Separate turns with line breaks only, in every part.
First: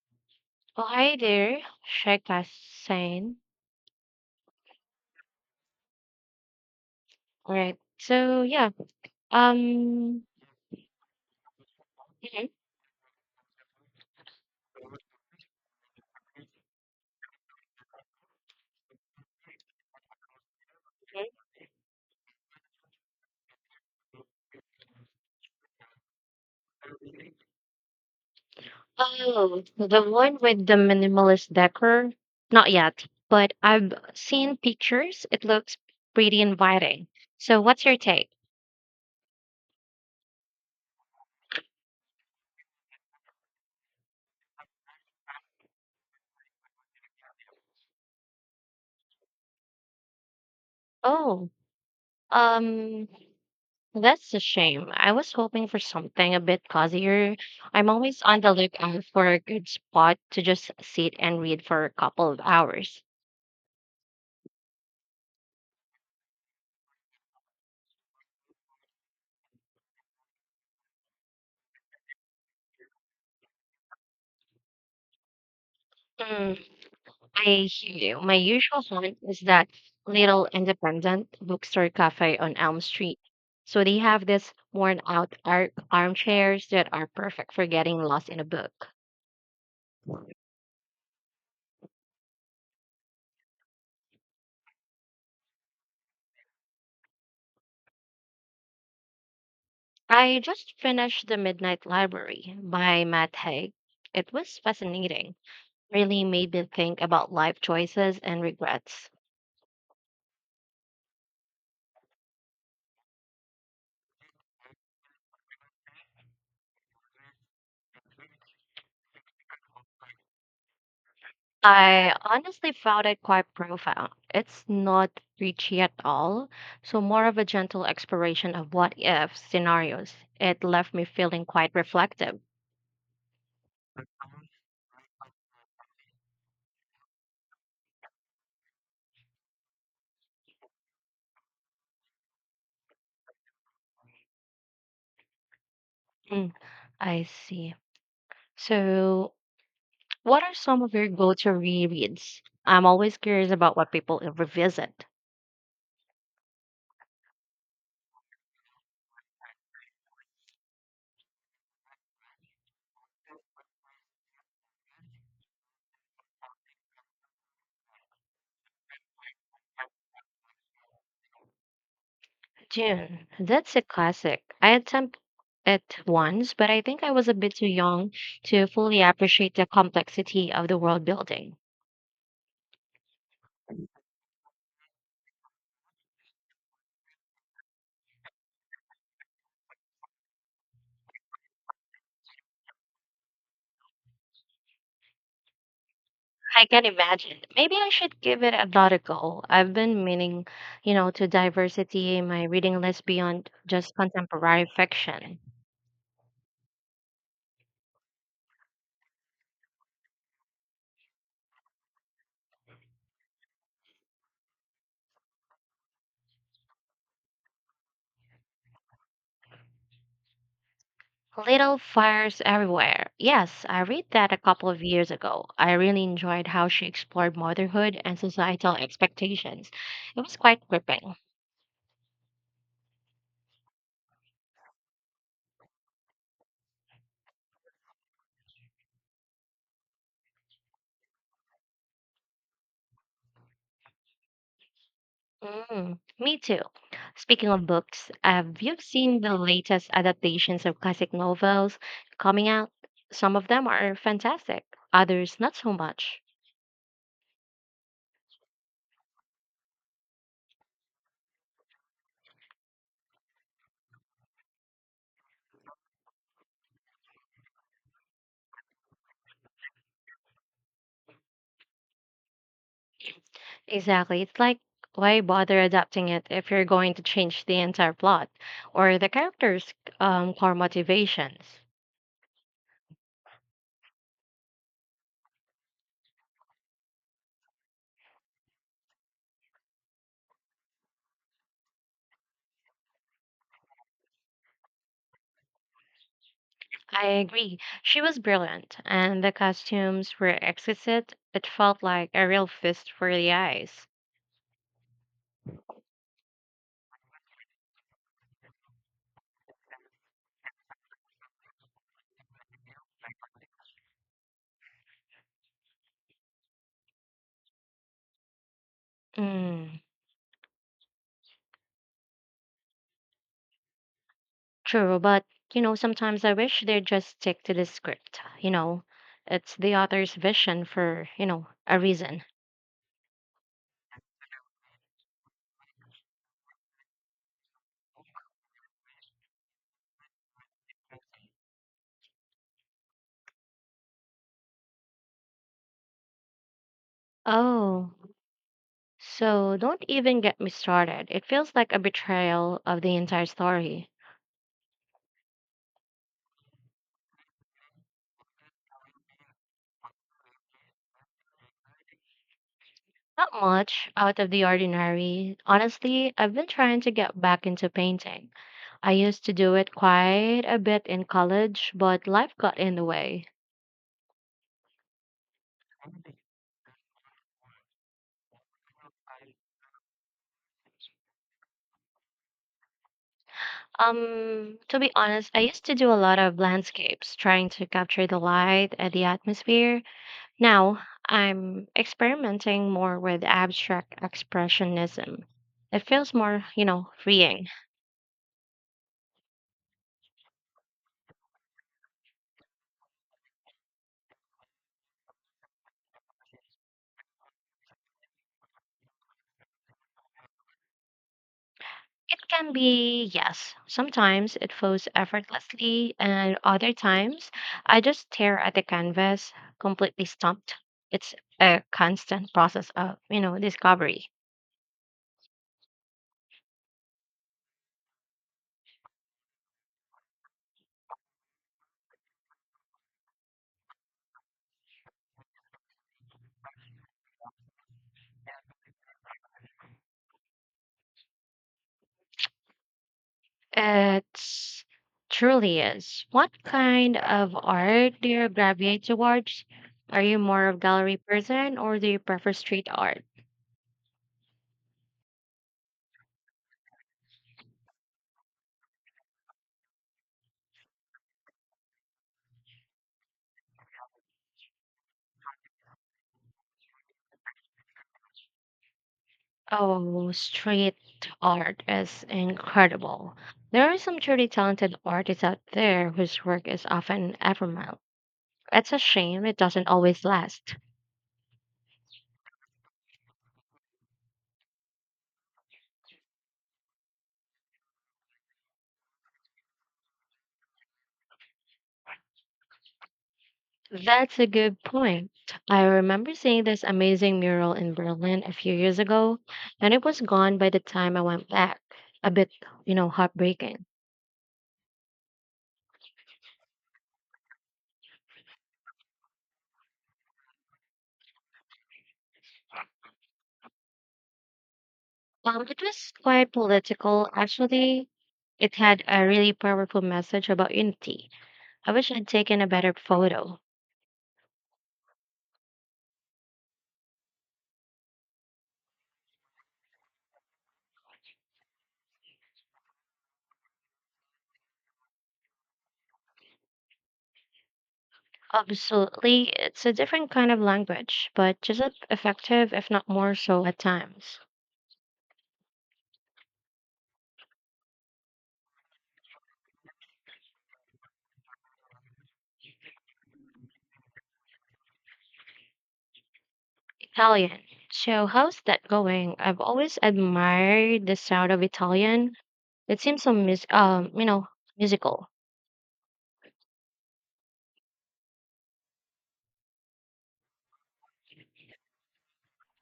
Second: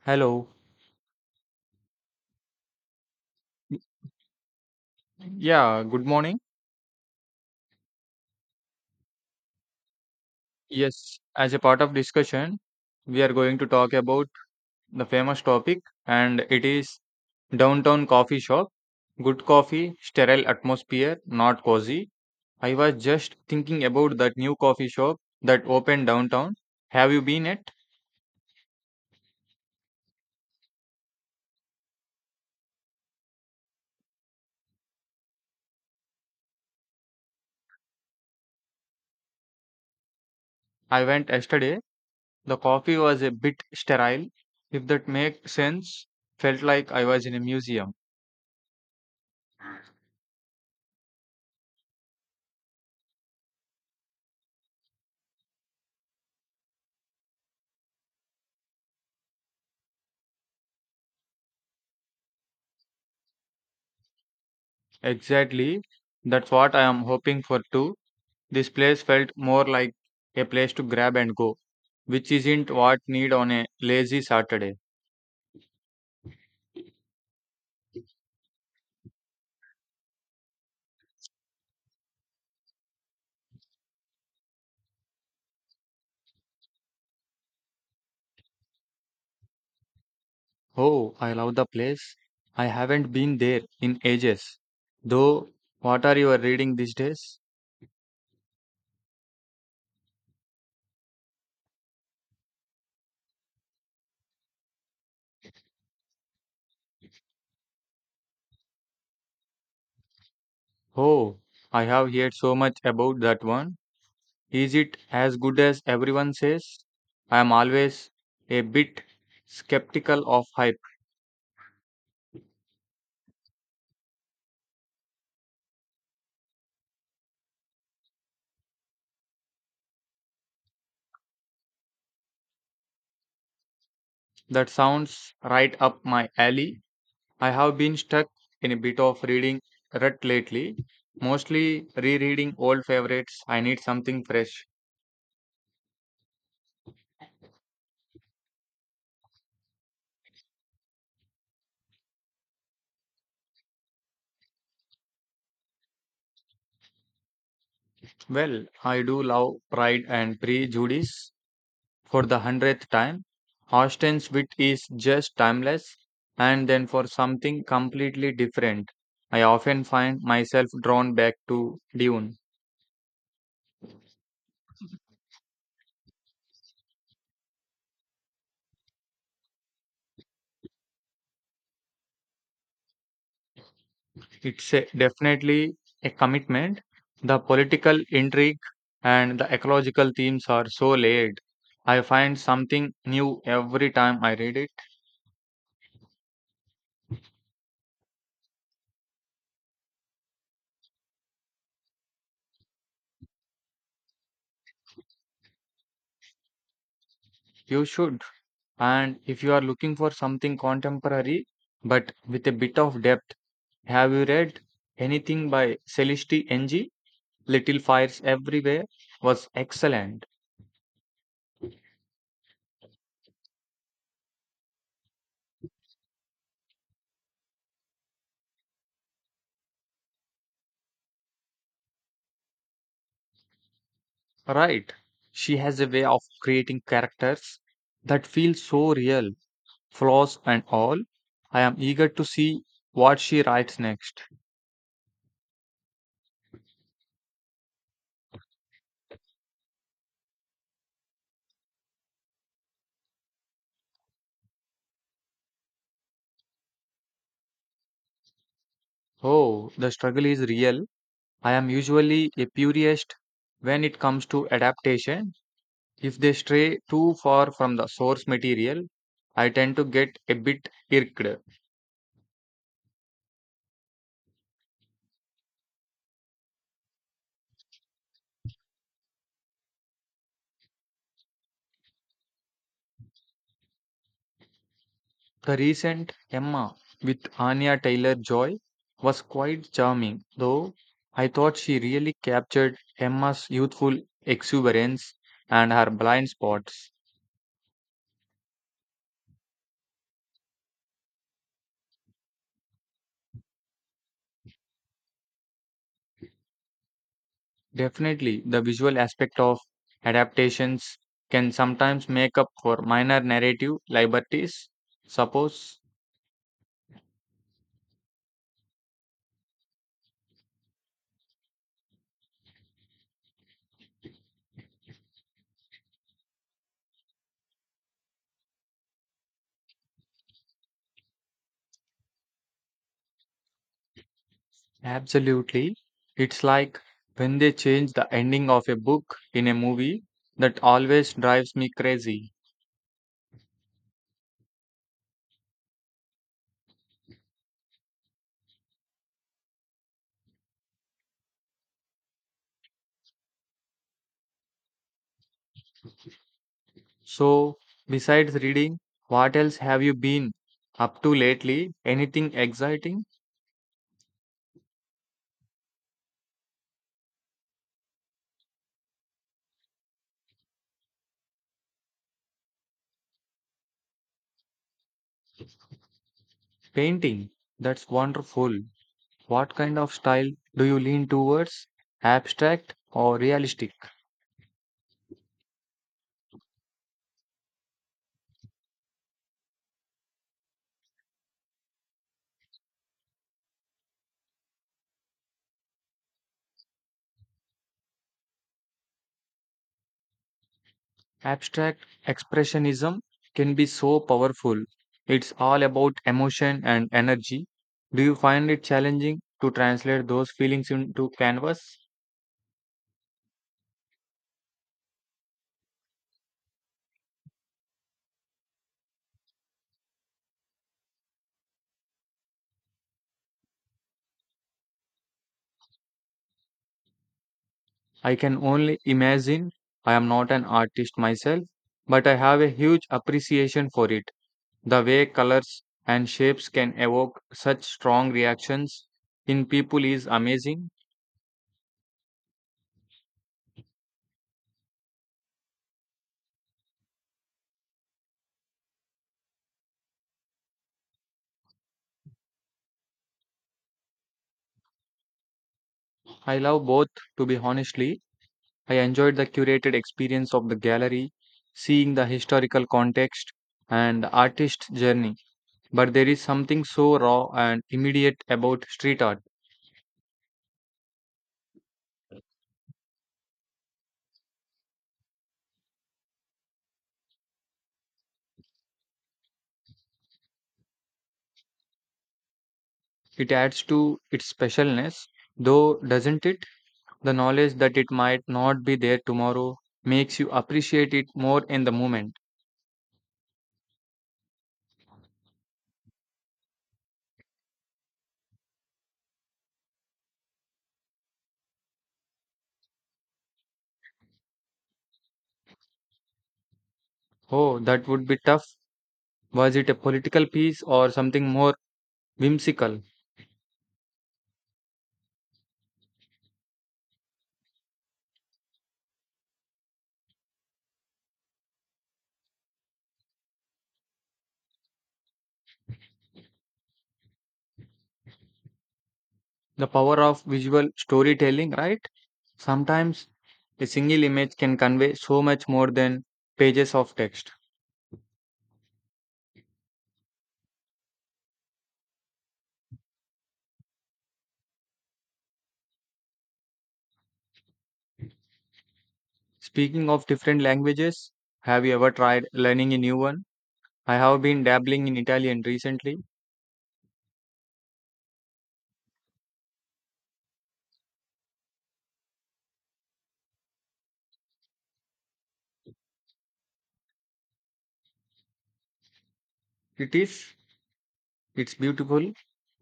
Hello.
Oh, hi there, Shekasen.
Y- Yeah, good morning.
All right. So yeah. Um.
Yes, as a part of
Mhm,
discussion, we are going to talk about the famous topic, and it is downtown coffee shop. Good coffee, sterile atmosphere,
mhm.
not cozy. I was just thinking about that new coffee shop that opened downtown. Have you been it?
Oh, the one with the minimalist decor. Not yet, but I've seen pictures. It looks pretty inviting. So what's your take?
I went yesterday. The coffee was a bit sterile, if that makes sense. Felt like I was in a museum.
Oh, um, that's a shame. I was hoping for something a bit cozier. I'm always on the lookout for a good spot to just sit and read for a couple of hours.
Exactly. That's what I am hoping for too. This place felt more like a place to grab and go, which isn't what need on a lazy Saturday.
Hmm. I hear you. My usual haunt is that little independent bookstore cafe on Elm Street. So they have this worn out armchairs that are perfect for getting lost in a book.
Oh, I love the place. I haven't been there in ages. Though, what are you reading these days?
I just finished The Midnight Library by Matt Haig. It was fascinating. Really made me think about life choices and regrets.
Oh, I have heard so much about that one. Is it as good as everyone says? I am always a bit skeptical of hype.
I honestly found it quite profound. It's not preachy at all, so more of a gentle exploration of what if scenarios. It left me feeling quite reflective.
That sounds right up my alley. I have been stuck in a bit of reading rut lately, mostly rereading old favorites. I need something fresh.
Mm, I see. So, what are some of your go to rereads? I'm always curious about what people revisit.
Well, I do love Pride and Prejudice for the hundredth time. Austen's wit is just timeless, and then for something completely different, I often find myself drawn back to Dune.
June, that's a classic. I attempted it once, but I think I was a bit too young to fully appreciate the complexity of the world building.
Definitely a commitment. The political intrigue and the ecological themes are so layered. I find something new every time I read it.
I can imagine. Maybe I should give it another go. I've been meaning to diversity in my reading list beyond just contemporary fiction.
You should. And if you are looking for something contemporary but with a bit of depth, have you read anything by Celeste Ng? Little Fires Everywhere was excellent.
Little Fires Everywhere. Yes, I read that a couple of years ago. I really enjoyed how she explored motherhood and societal expectations. It was quite gripping.
Right. She has a way of creating characters that feel so real, flaws and all. I am eager to see what she writes next.
Me too. Speaking of books, have you seen the latest adaptations of classic novels coming out? Some of them are fantastic, others not so much.
Oh, the struggle is real. I am usually a purist when it comes to adaptation. If they stray too far from the source material, I tend to get a bit irked.
Exactly. It's like, why bother adapting it if you're going to change the entire plot or the characters' core motivations?
The recent Emma with Anya Taylor Joy was quite charming, though I thought she really captured Emma's youthful exuberance and her blind spots.
I agree. She was brilliant, and the costumes were exquisite. It felt like a real feast for the eyes.
Definitely, the visual aspect of adaptations can sometimes make up for minor narrative liberties. Suppose,
Mm. True, but sometimes I wish they'd just stick to the script. It's the author's vision for a reason.
absolutely, it's like when they change the ending of a book in a movie that always drives me crazy.
Oh, so don't even get me started. It feels like a betrayal of the entire story.
So, besides reading, what else have you been up to lately? Anything exciting?
Not much out of the ordinary. Honestly, I've been trying to get back into painting. I used to do it quite a bit in college, but life got in the way.
Painting. That's wonderful. What kind of style do you lean towards? Abstract or realistic?
To be honest, I used to do a lot of landscapes, trying to capture the light and the atmosphere. Now I'm experimenting more with abstract expressionism. It feels more, freeing.
Abstract expressionism can be so powerful. It's all about emotion and energy. Do you find it challenging to translate those feelings into canvas?
It can be, yes, sometimes it flows effortlessly, and other times I just stare at the canvas, completely stumped. It's a constant process of discovery.
I can only imagine. I am not an artist myself, but I have a huge appreciation for it. The way colors and shapes can evoke such strong reactions in people is amazing.
It's truly is. What kind of art do you gravitate towards? Are you more of gallery person or do you prefer street art?
I love both, to be honestly. I enjoyed the curated experience of the gallery, seeing the historical context and the artist's journey. But there is something so raw and immediate about street art.
Oh, street art is incredible. There are some truly talented artists out there whose work is often ephemeral. It's a shame it doesn't always last.
It adds to its specialness, though, doesn't it? The knowledge that it might not be there tomorrow makes you appreciate it more in the moment.
That's a good point. I remember seeing this amazing mural in Berlin a few years ago, and it was gone by the time I went back. A bit heartbreaking.
Oh, that would be tough. Was it a political piece or something more whimsical?
It was quite political, actually. It had a really powerful message about unity. I wish I'd taken a better photo.
The power of visual storytelling, right? Sometimes a single image can convey so much more than pages of text.
Absolutely, it's a different kind of language, but just as effective, if not more so at times.
Speaking of different languages, have you ever tried learning a new one? I have been dabbling in Italian recently.
Italian. So, how's that going? I've always admired the sound of Italian. It seems so musical.
It is, it's beautiful,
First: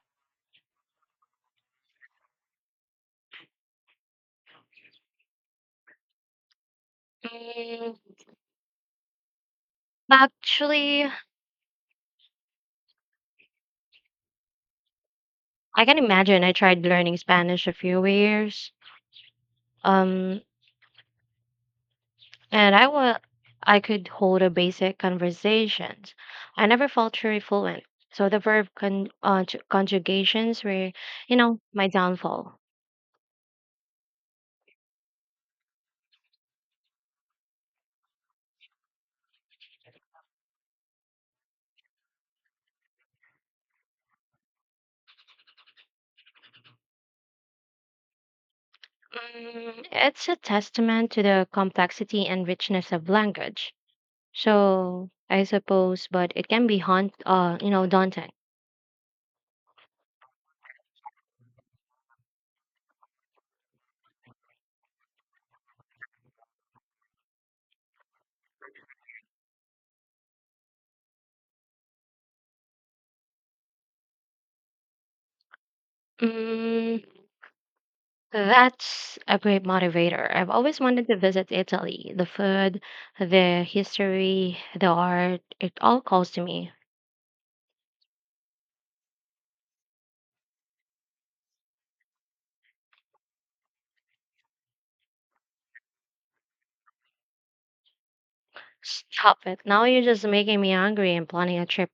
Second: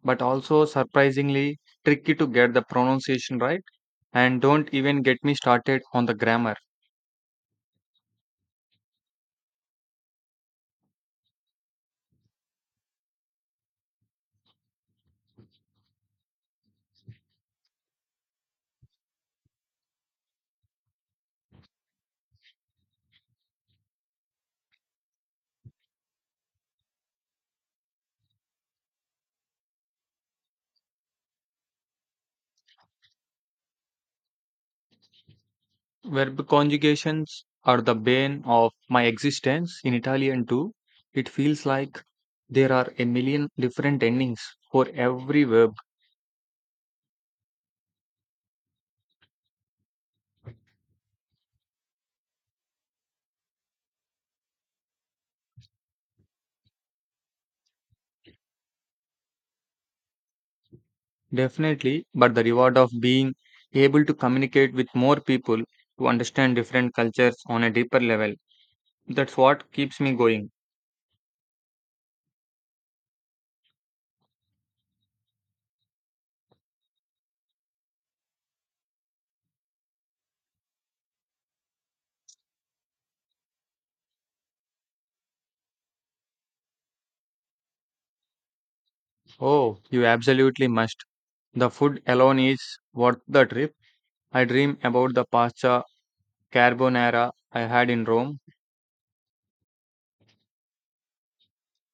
but also surprisingly tricky to get the pronunciation right. And don't even get me started on the grammar.
Mm, actually, I can imagine. I tried learning Spanish a few years, um, and I could hold a basic conversations. I never felt truly fluent, so the verb conjugations were my downfall.
Verb conjugations are the bane of my existence in Italian too. It feels like there are a million different endings for every verb.
It's a testament to the complexity and richness of language. So I suppose, but it can be daunting.
Definitely, but the reward of being able to communicate with more people, to understand different cultures on a deeper level. That's what keeps me going.
Mm, That's a great motivator. I've always wanted to visit Italy. The food, the history, the art, it all calls to me.
Oh, you absolutely must. The food alone is worth the trip. I dream about the pasta carbonara I had in Rome.
Stop it. Now you're just making me hungry and planning a trip,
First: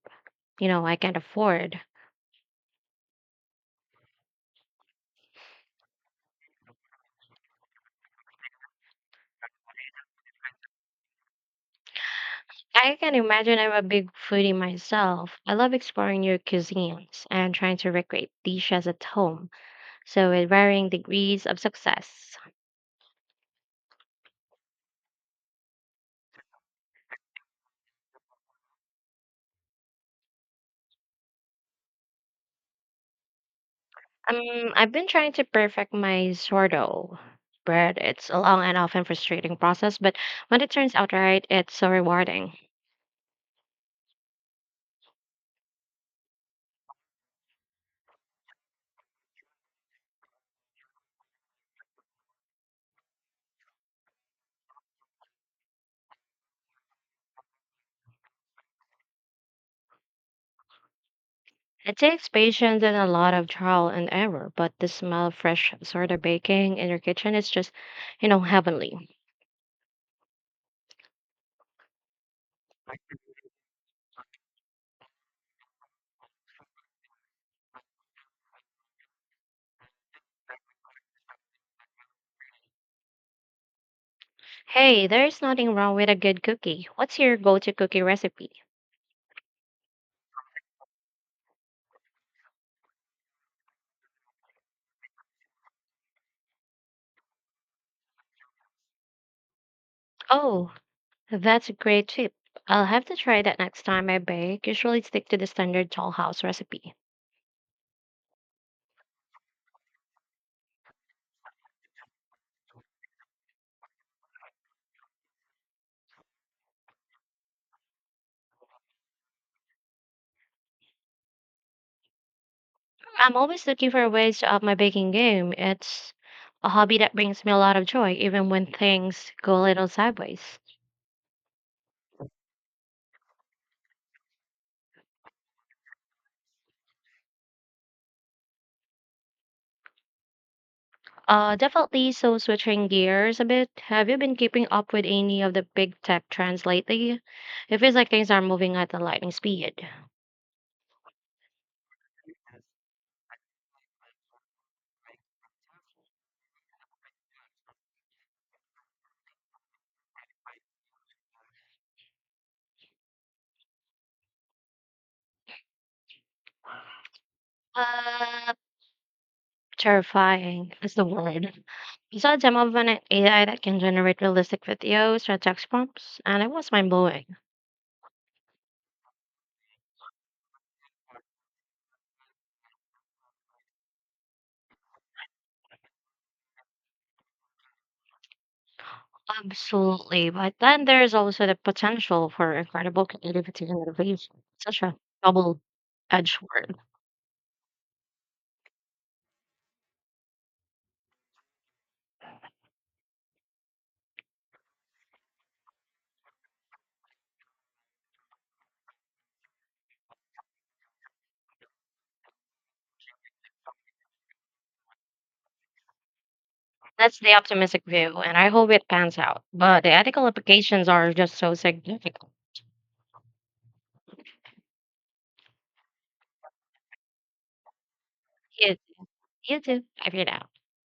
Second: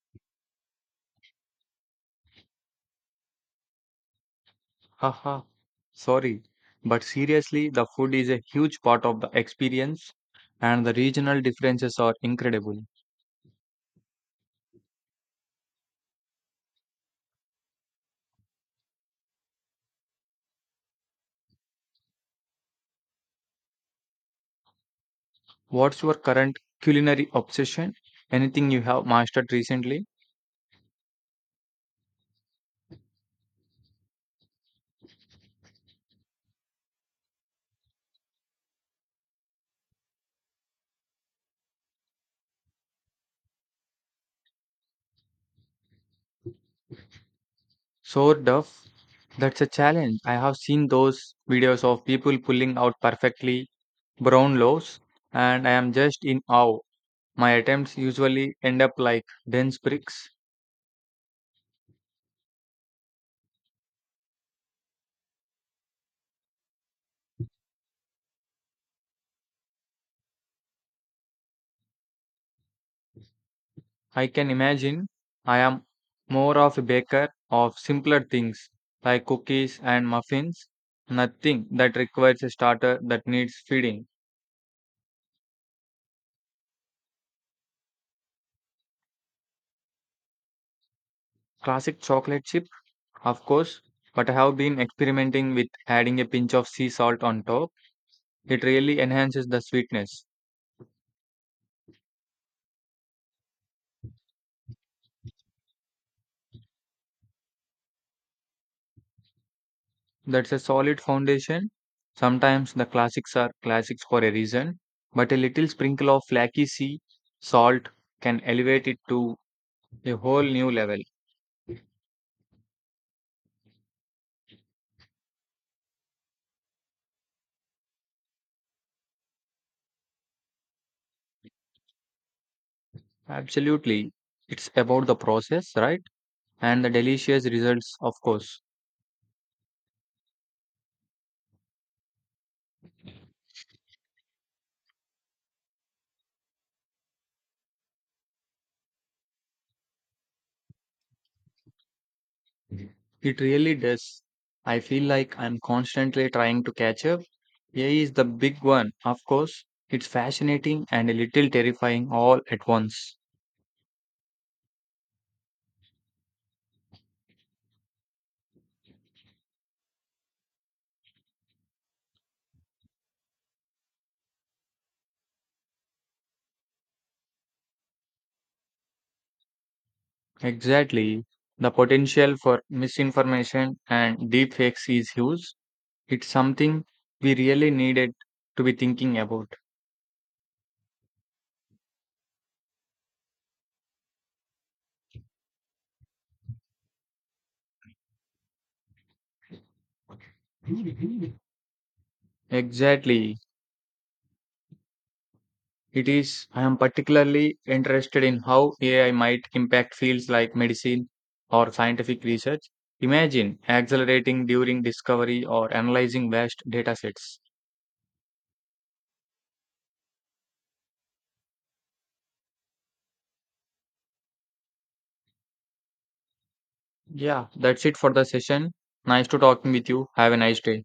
you know, I can't afford.
Haha, sorry. But seriously, the food is a huge part of the experience, and the regional differences are incredible.
I can imagine I'm a big foodie myself. I love exploring new cuisines and trying to recreate dishes at home. So with varying degrees of success.
What's your current culinary obsession? Anything you have mastered recently?
I've been trying to perfect my sourdough bread. It's a long and often frustrating process, but when it turns out right, it's so rewarding.
Sort of. That's a challenge. I have seen those videos of people pulling out perfectly brown loaves, and I am just in awe. My attempts usually end up like dense bricks.
It takes patience and a lot of trial and error, but the smell of fresh sourdough baking in your kitchen is just heavenly.
I can imagine. I am more of a baker of simpler things like cookies and muffins, nothing that requires a starter that needs feeding.
Hey, there's nothing wrong with a good cookie. What's your go-to cookie recipe?
Classic chocolate chip, of course, but I have been experimenting with adding a pinch of sea salt on top. It really enhances the sweetness.
Oh, that's a great tip. I'll have to try that next time I bake. Usually stick to the standard dollhouse recipe.
That's a solid foundation. Sometimes the classics are classics for a reason, but a little sprinkle of flaky sea salt can elevate it to a whole new level.
I'm always looking for ways to up my baking game. It's a hobby that brings me a lot of joy, even when things go a little sideways.
Absolutely. It's about the process, right? And the delicious results, of course.
Definitely. So, switching gears a bit, have you been keeping up with any of the big tech trends lately? It feels like things are moving at a lightning speed.
It really does. I feel like I'm constantly trying to catch up. AI is the big one, of course. It's fascinating and a little terrifying all at once.
Uh, terrifying is the word. I saw a demo of an AI that can generate realistic videos from text prompts, and it was mind blowing.
Exactly. The potential for misinformation and deepfakes is huge. It's something we really needed to be thinking about.
Absolutely, but then there's also the potential for incredible creativity and innovation. Such a double-edged sword.
Exactly. It is. I am particularly interested in how AI might impact fields like medicine or scientific research. Imagine accelerating during discovery or analyzing vast data
That's the
sets.
optimistic view, and I hope it pans out. But the ethical implications are just so significant.
Yeah, that's it for the session.
You,
Nice to
you
talking
too.
with
I
you.
figured
Have a
out.
nice day.